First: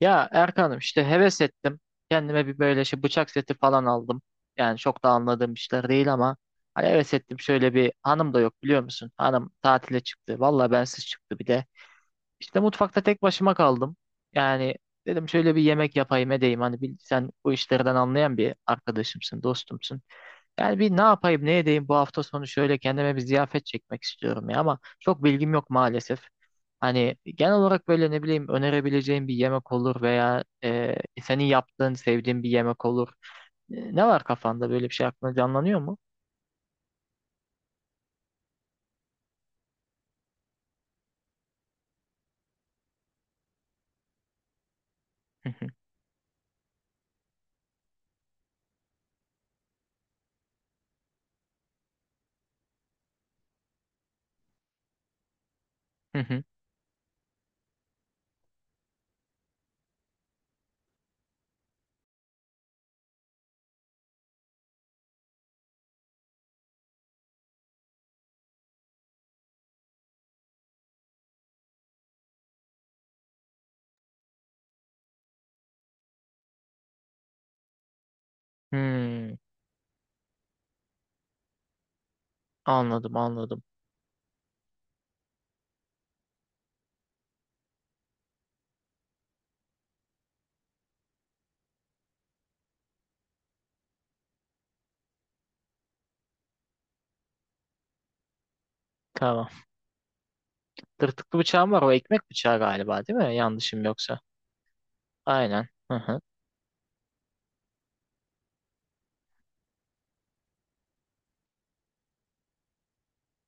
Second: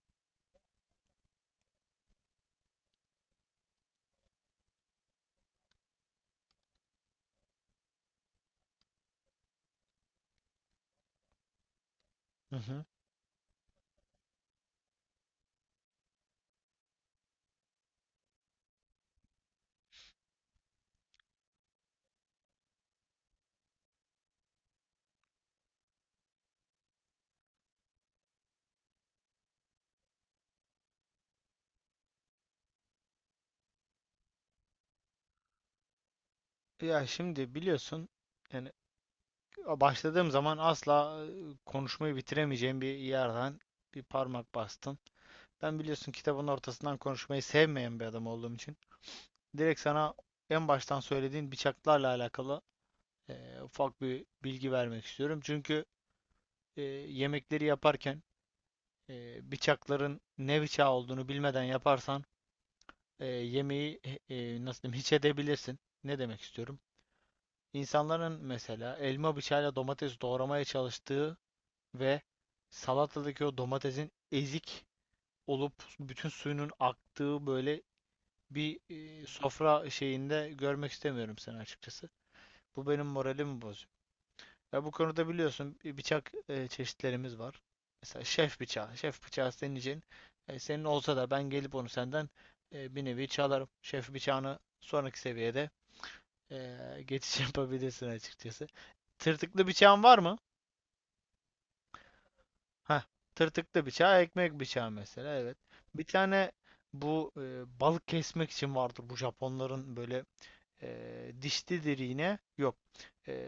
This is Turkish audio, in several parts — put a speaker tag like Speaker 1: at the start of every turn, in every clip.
Speaker 1: Ya Erkan'ım işte heves ettim. Kendime bir böyle şey bıçak seti falan aldım. Yani çok da anladığım işler değil ama hani heves ettim. Şöyle bir hanım da yok biliyor musun? Hanım tatile çıktı. Valla bensiz çıktı bir de.
Speaker 2: Hı
Speaker 1: İşte
Speaker 2: hı.
Speaker 1: mutfakta tek başıma kaldım. Yani dedim şöyle bir yemek yapayım edeyim. Hani sen bu işlerden anlayan bir arkadaşımsın, dostumsun. Yani bir ne yapayım ne edeyim bu hafta sonu şöyle kendime bir ziyafet çekmek istiyorum ya, ama çok bilgim yok maalesef. Hani genel olarak böyle ne bileyim önerebileceğim bir yemek olur veya senin yaptığın sevdiğin bir yemek olur. Ne var kafanda, böyle bir şey aklına canlanıyor mu?
Speaker 2: Ya şimdi biliyorsun yani başladığım zaman asla konuşmayı bitiremeyeceğim bir yerden bir parmak bastın.
Speaker 1: Hı hı,
Speaker 2: Ben biliyorsun kitabın ortasından konuşmayı sevmeyen bir adam olduğum için direkt sana en baştan söylediğin bıçaklarla alakalı ufak bir bilgi vermek istiyorum. Çünkü
Speaker 1: hı hı.
Speaker 2: e, yemekleri yaparken bıçakların ne bıçağı olduğunu bilmeden yaparsan yemeği nasıl diyeyim hiç edebilirsin. Ne demek istiyorum? İnsanların mesela elma bıçağıyla domates doğramaya çalıştığı ve salatadaki o domatesin ezik olup bütün suyunun aktığı böyle bir
Speaker 1: Hmm,
Speaker 2: sofra şeyinde görmek istemiyorum seni açıkçası. Bu benim
Speaker 1: anladım
Speaker 2: moralimi
Speaker 1: anladım.
Speaker 2: bozuyor. Ya bu konuda biliyorsun bir bıçak çeşitlerimiz var. Mesela şef bıçağı. Şef bıçağı senin için senin olsa da ben gelip onu senden bir nevi çalarım. Şef bıçağını sonraki seviyede geçiş yapabilirsin açıkçası.
Speaker 1: Tamam.
Speaker 2: Tırtıklı bıçağın var mı?
Speaker 1: Tırtıklı bıçağım var, o ekmek bıçağı
Speaker 2: Heh,
Speaker 1: galiba, değil mi? Yanlışım
Speaker 2: tırtıklı
Speaker 1: yoksa.
Speaker 2: bıçağı, ekmek bıçağı mesela evet.
Speaker 1: Aynen. Hı
Speaker 2: Bir
Speaker 1: hı,
Speaker 2: tane bu balık kesmek için vardır bu Japonların böyle dişlidir yine. Yok. E,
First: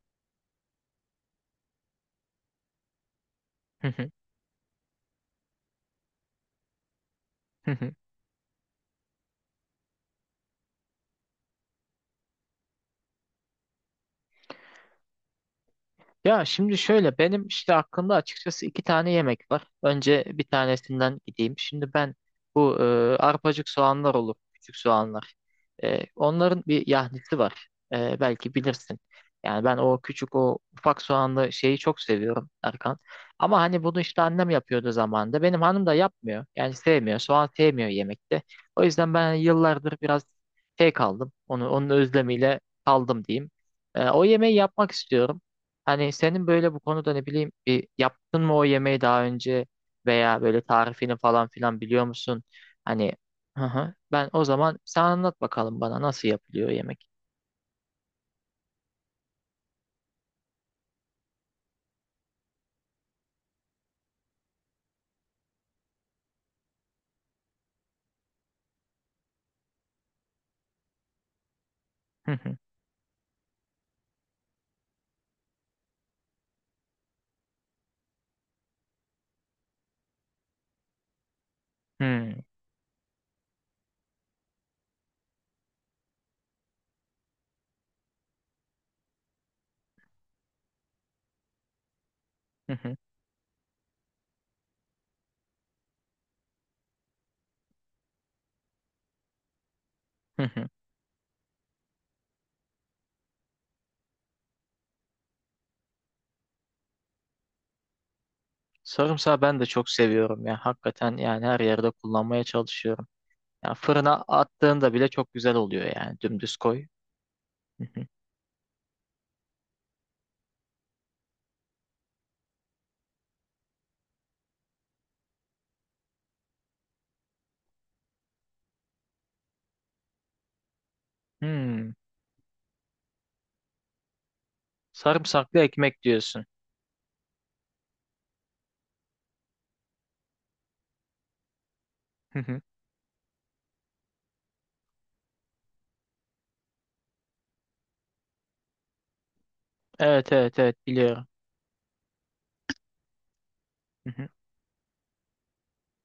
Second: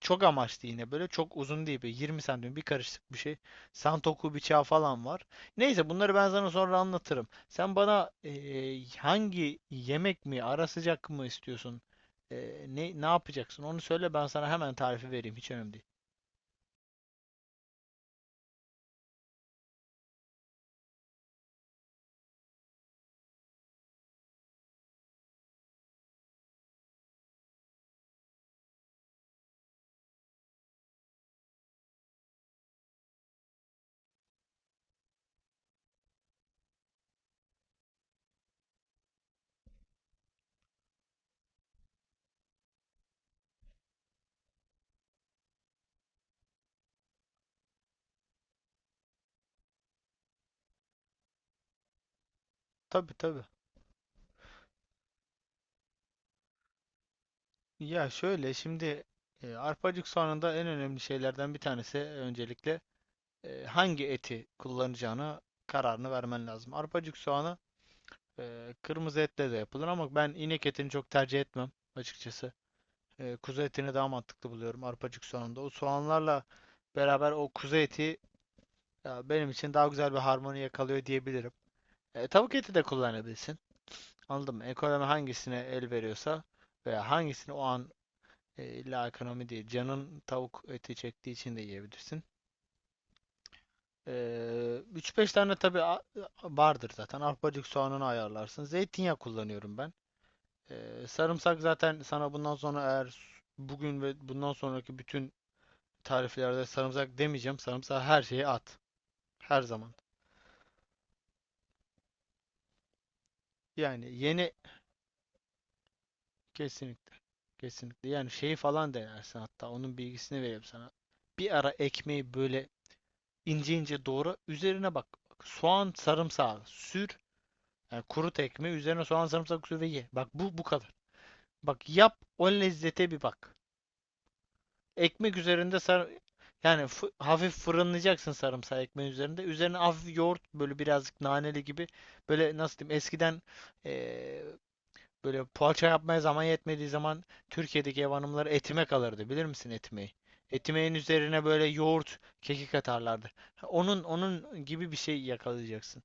Speaker 2: Çok amaçlı yine böyle. Çok uzun değil. Böyle 20 santim bir karışık bir şey.
Speaker 1: hı hı,
Speaker 2: Santoku bıçağı falan var. Neyse bunları ben sana sonra anlatırım.
Speaker 1: hı
Speaker 2: Sen
Speaker 1: hı.
Speaker 2: bana hangi yemek mi ara sıcak mı istiyorsun? Ne yapacaksın? Onu söyle ben sana hemen tarifi vereyim. Hiç önemli değil.
Speaker 1: Ya şimdi şöyle, benim işte aklımda açıkçası iki tane yemek var. Önce bir tanesinden gideyim. Şimdi ben bu arpacık soğanlar olur, küçük soğanlar. Onların bir yahnisi var. Belki bilirsin. Yani ben o küçük, o ufak soğanlı şeyi çok seviyorum Erkan. Ama hani bunu işte annem yapıyordu zamanında. Benim hanım da yapmıyor. Yani sevmiyor. Soğan sevmiyor yemekte. O yüzden ben hani yıllardır biraz şey kaldım. Onun özlemiyle kaldım diyeyim. O yemeği yapmak istiyorum. Hani senin böyle bu konuda, ne bileyim, bir yaptın mı o yemeği daha önce veya böyle tarifini falan filan biliyor musun? Hani.
Speaker 2: Tabii tabii.
Speaker 1: Hı hı. Ben o zaman, sen anlat bakalım bana, nasıl yapılıyor yemek.
Speaker 2: Ya şöyle şimdi arpacık soğanında en önemli şeylerden bir tanesi öncelikle hangi eti kullanacağına kararını vermen lazım. Arpacık soğanı kırmızı etle de yapılır ama ben inek etini çok tercih etmem
Speaker 1: Hı
Speaker 2: açıkçası.
Speaker 1: hı.
Speaker 2: Kuzu etini daha mantıklı buluyorum arpacık soğanında. O soğanlarla beraber o kuzu eti ya, benim için daha güzel bir harmoni yakalıyor diyebilirim. Ee,
Speaker 1: Hı
Speaker 2: tavuk eti de kullanabilirsin. Anladın mı? Ekonomi hangisine el veriyorsa veya hangisini o an illa ekonomi değil. Canın tavuk eti çektiği için de yiyebilirsin.
Speaker 1: hı, hı
Speaker 2: 3-5 tane tabii vardır zaten. Arpacık soğanını ayarlarsın. Zeytinyağı kullanıyorum ben.
Speaker 1: hı, hı.
Speaker 2: Sarımsak zaten sana bundan sonra eğer bugün ve bundan sonraki bütün tariflerde sarımsak demeyeceğim. Sarımsağı her şeye at.
Speaker 1: Sarımsağı ben
Speaker 2: Her
Speaker 1: de çok
Speaker 2: zaman.
Speaker 1: seviyorum ya. Hakikaten yani her yerde kullanmaya çalışıyorum. Ya
Speaker 2: Yani
Speaker 1: fırına
Speaker 2: yeni
Speaker 1: attığında bile çok güzel oluyor yani. Dümdüz koy.
Speaker 2: kesinlikle.
Speaker 1: Hı hı.
Speaker 2: Kesinlikle. Yani şeyi falan denersin hatta. Onun bilgisini vereyim sana. Bir ara ekmeği böyle ince ince doğra. Üzerine bak. Soğan, sarımsağı sür. Yani kurut ekmeği üzerine soğan, sarımsak sür ve ye. Bak bu kadar. Bak
Speaker 1: Hmm.
Speaker 2: yap o lezzete bir bak. Ekmek
Speaker 1: Sarımsaklı
Speaker 2: üzerinde
Speaker 1: ekmek
Speaker 2: sar
Speaker 1: diyorsun.
Speaker 2: yani hafif fırınlayacaksın sarımsağı ekmeğin üzerinde. Üzerine hafif yoğurt böyle birazcık naneli gibi
Speaker 1: Hı
Speaker 2: böyle
Speaker 1: hı.
Speaker 2: nasıl diyeyim eskiden eee, böyle poğaça yapmaya zaman yetmediği zaman Türkiye'deki ev hanımları etime kalırdı. Bilir misin etimeyi?
Speaker 1: Evet, evet, evet,
Speaker 2: Etimeğin
Speaker 1: biliyorum.
Speaker 2: üzerine böyle yoğurt, kekik atarlardı. Ha, Onun
Speaker 1: Hı hı.
Speaker 2: onun gibi bir şey yakalayacaksın.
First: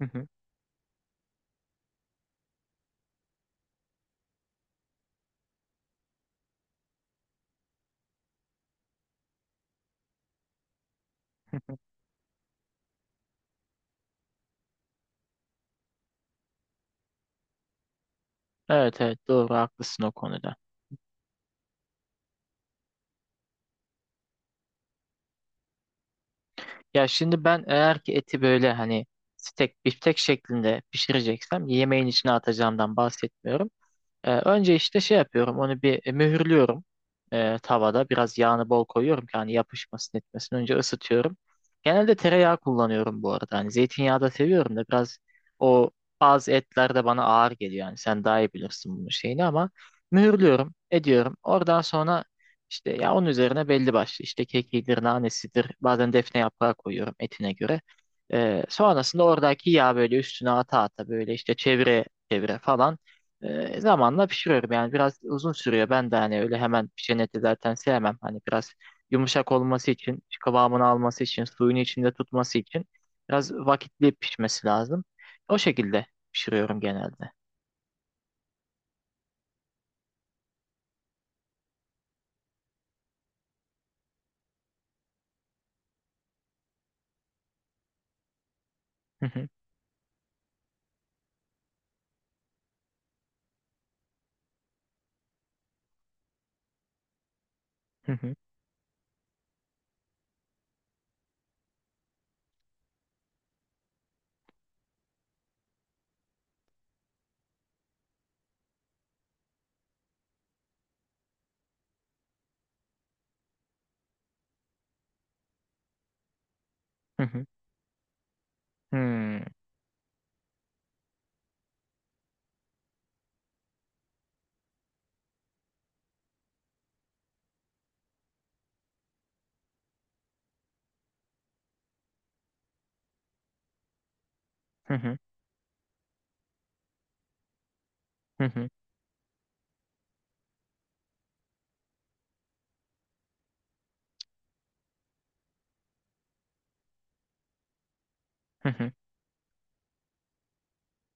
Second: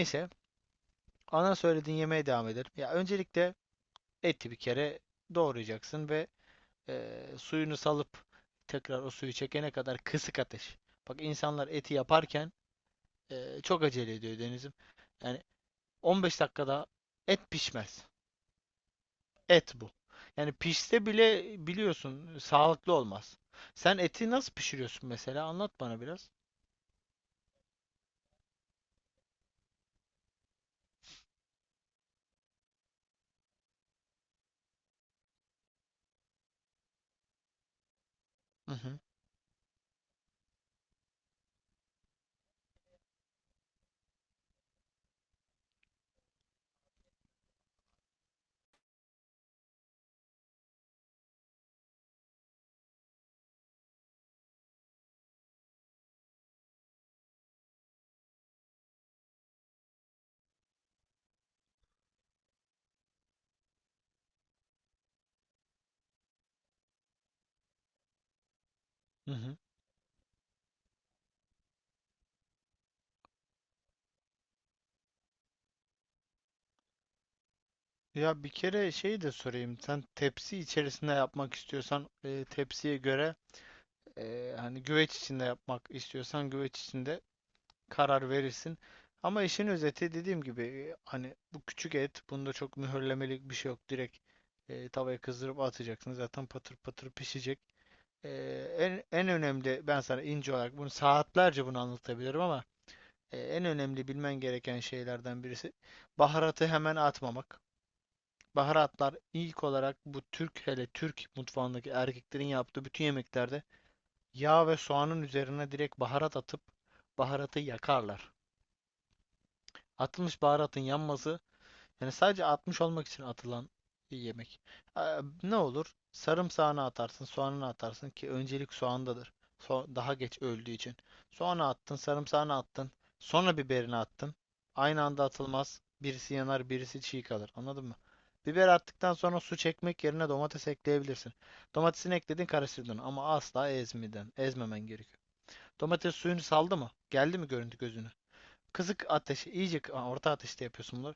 Speaker 1: Hı hı.
Speaker 2: ana söylediğin yemeğe devam edelim. Ya öncelikle eti bir kere doğrayacaksın ve suyunu salıp tekrar o suyu çekene kadar kısık ateş. Bak insanlar eti yaparken çok acele ediyor Deniz'im. Yani 15 dakikada et pişmez.
Speaker 1: Evet, evet, doğru,
Speaker 2: Et bu.
Speaker 1: haklısın o
Speaker 2: Yani
Speaker 1: konuda.
Speaker 2: pişse bile biliyorsun sağlıklı olmaz. Sen eti nasıl pişiriyorsun mesela? Anlat bana biraz.
Speaker 1: Ya şimdi ben, eğer ki eti böyle hani steak, biftek şeklinde pişireceksem, yemeğin içine atacağımdan bahsetmiyorum. Önce işte şey yapıyorum, onu bir mühürlüyorum, tavada biraz yağını
Speaker 2: Hı
Speaker 1: bol
Speaker 2: hı.
Speaker 1: koyuyorum ki hani yapışmasın etmesin, önce ısıtıyorum. Genelde tereyağı kullanıyorum bu arada, hani zeytinyağı da seviyorum da biraz o, bazı etler de bana ağır geliyor, yani sen daha iyi bilirsin bunun şeyini, ama mühürlüyorum ediyorum, oradan sonra işte ya onun üzerine belli başlı, işte kekidir, nanesidir, bazen defne yaprağı koyuyorum etine göre. Sonrasında oradaki yağ böyle üstüne ata ata, böyle işte çevire çevire falan. Zamanla pişiriyorum yani, biraz uzun sürüyor. Ben de hani öyle hemen pişen eti zaten sevmem. Hani biraz
Speaker 2: Hı
Speaker 1: yumuşak
Speaker 2: hı.
Speaker 1: olması için, işte kıvamını alması için, suyunu içinde tutması için biraz vakitli pişmesi lazım. O şekilde pişiriyorum genelde.
Speaker 2: Ya bir kere şey de sorayım. Sen tepsi içerisinde yapmak istiyorsan tepsiye göre hani güveç içinde yapmak istiyorsan güveç içinde karar verirsin.
Speaker 1: Hı
Speaker 2: Ama
Speaker 1: hı,
Speaker 2: işin özeti dediğim gibi hani bu küçük et bunda çok mühürlemelik bir şey yok. Direkt tavaya kızdırıp atacaksın. Zaten patır patır pişecek.
Speaker 1: hı
Speaker 2: E,
Speaker 1: hı,
Speaker 2: en önemli ben sana ince olarak bunu saatlerce bunu anlatabilirim ama en önemli bilmen gereken şeylerden birisi baharatı hemen atmamak. Baharatlar ilk olarak bu Türk hele Türk mutfağındaki erkeklerin yaptığı bütün yemeklerde yağ ve soğanın üzerine direkt baharat atıp
Speaker 1: hı hı,
Speaker 2: baharatı yakarlar.
Speaker 1: hmm,
Speaker 2: Atılmış baharatın yanması yani sadece atmış olmak için atılan bir yemek. Ee, ne olur? Sarımsağını atarsın, soğanını atarsın ki öncelik soğandadır. Daha geç öldüğü için. Soğanı attın, sarımsağını attın, sonra biberini attın.
Speaker 1: hı
Speaker 2: Aynı
Speaker 1: hı,
Speaker 2: anda atılmaz. Birisi yanar, birisi çiğ kalır. Anladın mı?
Speaker 1: hı hı,
Speaker 2: Biber attıktan sonra su çekmek yerine domates ekleyebilirsin. Domatesini ekledin, karıştırdın ama asla ezmeden, ezmemen gerekiyor. Domates suyunu saldı mı? Geldi mi görüntü gözüne?
Speaker 1: hı hı,
Speaker 2: Kısık ateş, iyice orta ateşte yapıyorsun bunları.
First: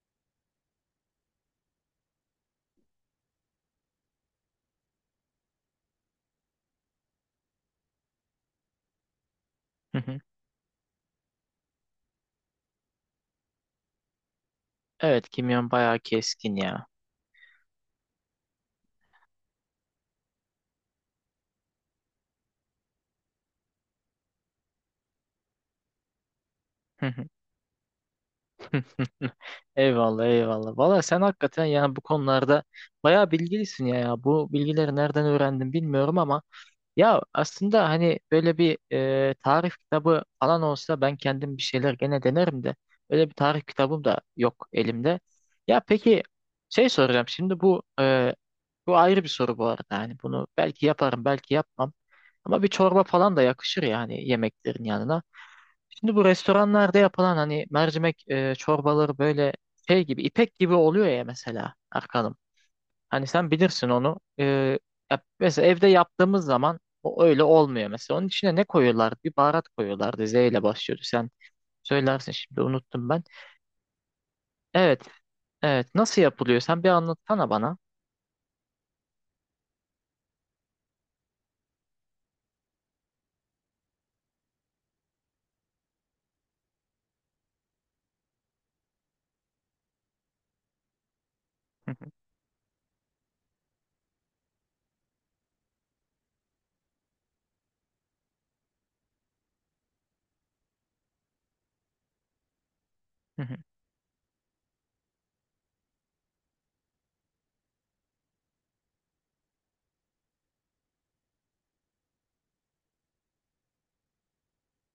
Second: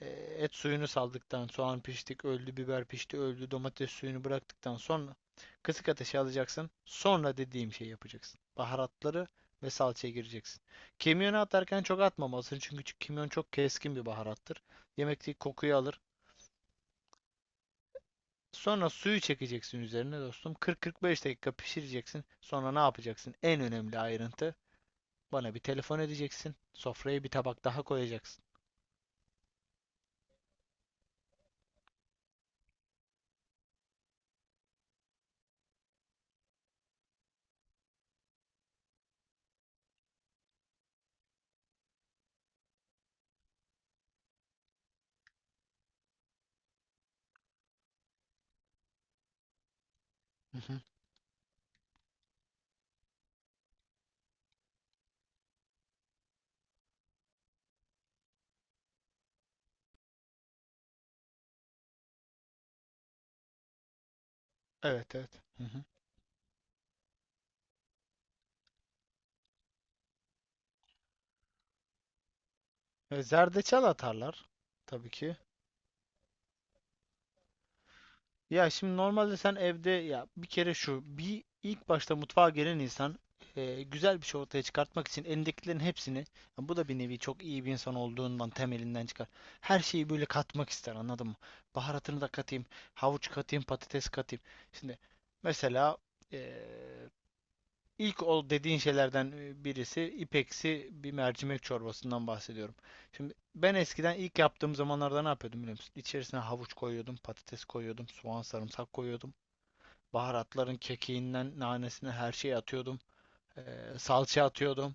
Speaker 2: Ee, et suyunu saldıktan, soğan piştik, öldü, biber pişti, öldü, domates suyunu bıraktıktan sonra kısık ateşe alacaksın. Sonra dediğim şeyi yapacaksın. Baharatları ve
Speaker 1: hı
Speaker 2: salçaya
Speaker 1: hı.
Speaker 2: gireceksin. Kimyonu atarken çok atmamalısın çünkü kimyon çok keskin bir baharattır.
Speaker 1: Evet,
Speaker 2: Yemekteki
Speaker 1: kimyon
Speaker 2: kokuyu
Speaker 1: bayağı
Speaker 2: alır.
Speaker 1: keskin ya.
Speaker 2: Sonra suyu çekeceksin üzerine dostum. 40-45 dakika pişireceksin. Sonra ne yapacaksın? En önemli ayrıntı. Bana bir telefon edeceksin.
Speaker 1: Hı hı, hı
Speaker 2: Sofraya
Speaker 1: hı.
Speaker 2: bir tabak daha koyacaksın.
Speaker 1: Eyvallah, eyvallah. Valla sen hakikaten yani bu konularda bayağı bilgilisin ya, ya. Bu bilgileri nereden öğrendin bilmiyorum ama ya aslında hani böyle bir tarif kitabı falan olsa ben kendim bir şeyler gene denerim de, öyle bir tarif kitabım da yok elimde. Ya peki, şey soracağım şimdi, bu bu ayrı bir soru bu arada, hani bunu
Speaker 2: Hı hı.
Speaker 1: belki yaparım belki yapmam, ama bir çorba falan da yakışır yani yemeklerin yanına. Şimdi bu restoranlarda yapılan hani mercimek çorbaları böyle şey gibi, ipek gibi oluyor ya mesela Erkan'ım. Hani sen bilirsin onu. Ee,
Speaker 2: Evet
Speaker 1: ya
Speaker 2: evet. Hı
Speaker 1: mesela
Speaker 2: hı.
Speaker 1: evde yaptığımız zaman o öyle olmuyor mesela. Onun içine ne koyuyorlar? Bir baharat koyuyorlardı. Z ile başlıyordu. Sen söylersin, şimdi unuttum ben.
Speaker 2: Zerdeçal atarlar
Speaker 1: Evet,
Speaker 2: tabii ki.
Speaker 1: evet. Nasıl yapılıyor? Sen bir anlatsana bana.
Speaker 2: Ya şimdi normalde sen evde ya bir kere şu bir ilk başta mutfağa gelen insan güzel bir şey ortaya çıkartmak için elindekilerin hepsini ya bu da bir nevi çok iyi bir insan olduğundan temelinden çıkar. Her şeyi böyle katmak ister anladın mı? Baharatını da katayım, havuç katayım, patates katayım. Şimdi mesela e, İlk ol dediğin şeylerden birisi ipeksi bir mercimek çorbasından bahsediyorum. Şimdi ben eskiden ilk yaptığım zamanlarda ne yapıyordum biliyor musun? İçerisine havuç koyuyordum, patates koyuyordum, soğan, sarımsak koyuyordum. Baharatların kekiğinden nanesine her şeyi atıyordum. Salça atıyordum.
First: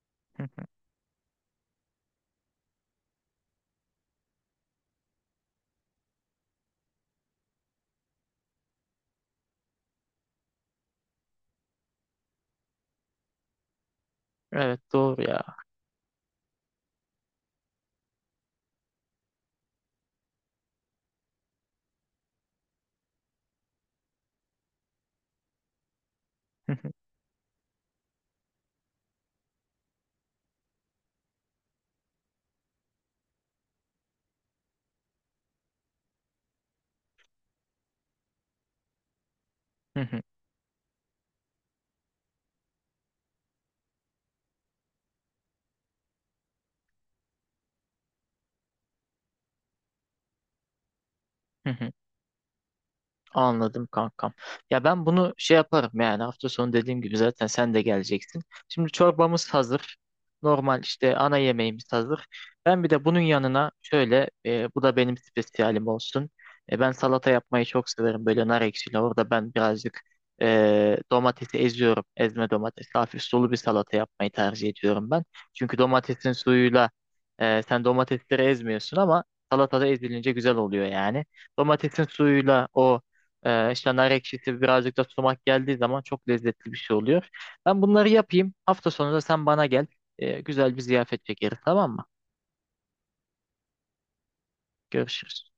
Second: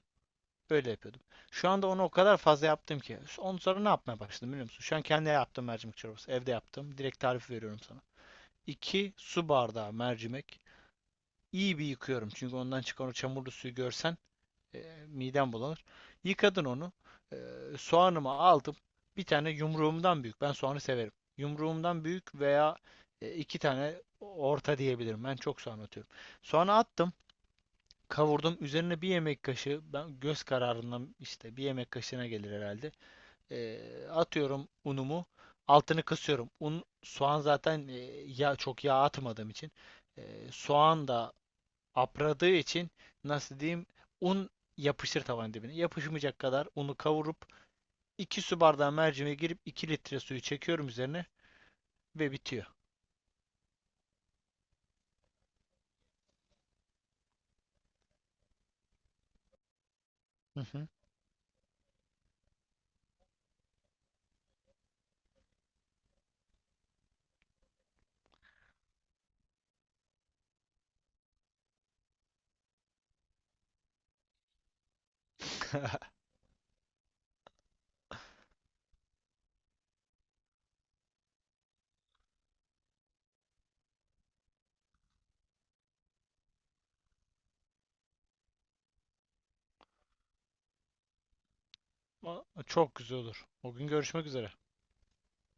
Speaker 2: Böyle yapıyordum. Şu anda onu o kadar fazla yaptım ki. Ondan sonra ne yapmaya başladım biliyor musun? Şu an kendi yaptığım mercimek çorbası. Evde yaptım. Direkt tarifi veriyorum sana. 2 su bardağı mercimek. İyi bir yıkıyorum. Çünkü ondan çıkan o çamurlu suyu görsen
Speaker 1: Evet, doğru ya.
Speaker 2: midem bulanır. Yıkadın onu. E, soğanımı aldım. Bir tane yumruğumdan büyük. Ben soğanı severim. Yumruğumdan büyük veya iki tane orta diyebilirim. Ben çok soğan atıyorum. Soğanı attım. Kavurdum. Üzerine bir yemek kaşığı, ben göz kararından işte bir yemek kaşığına gelir herhalde. E, atıyorum unumu. Altını kısıyorum. Un, soğan zaten yağ, çok yağ atmadığım için. E, soğan da apradığı için nasıl diyeyim un yapışır tavanın dibine. Yapışmayacak kadar unu kavurup 2 su bardağı mercimeğe girip 2 litre suyu çekiyorum üzerine ve bitiyor.
Speaker 1: Anladım kankam. Ya ben bunu şey yaparım yani, hafta sonu dediğim gibi zaten sen de geleceksin. Şimdi çorbamız hazır.
Speaker 2: Hı
Speaker 1: Normal
Speaker 2: hı.
Speaker 1: işte ana yemeğimiz hazır. Ben bir de bunun yanına şöyle bu da benim spesiyalim olsun. Ben salata yapmayı çok severim, böyle nar ekşili. Orada ben birazcık domatesi eziyorum. Ezme domates. Hafif sulu bir salata yapmayı tercih ediyorum ben. Çünkü domatesin suyuyla, sen domatesleri ezmiyorsun ama salatada ezilince güzel oluyor yani. Domatesin suyuyla o, işte nar ekşisi, birazcık da sumak geldiği zaman çok lezzetli bir şey oluyor. Ben bunları yapayım. Hafta sonu da sen bana gel. Güzel bir ziyafet çekeriz, tamam mı?
Speaker 2: Çok güzel olur. O gün görüşmek üzere.
Speaker 1: Görüşürüz.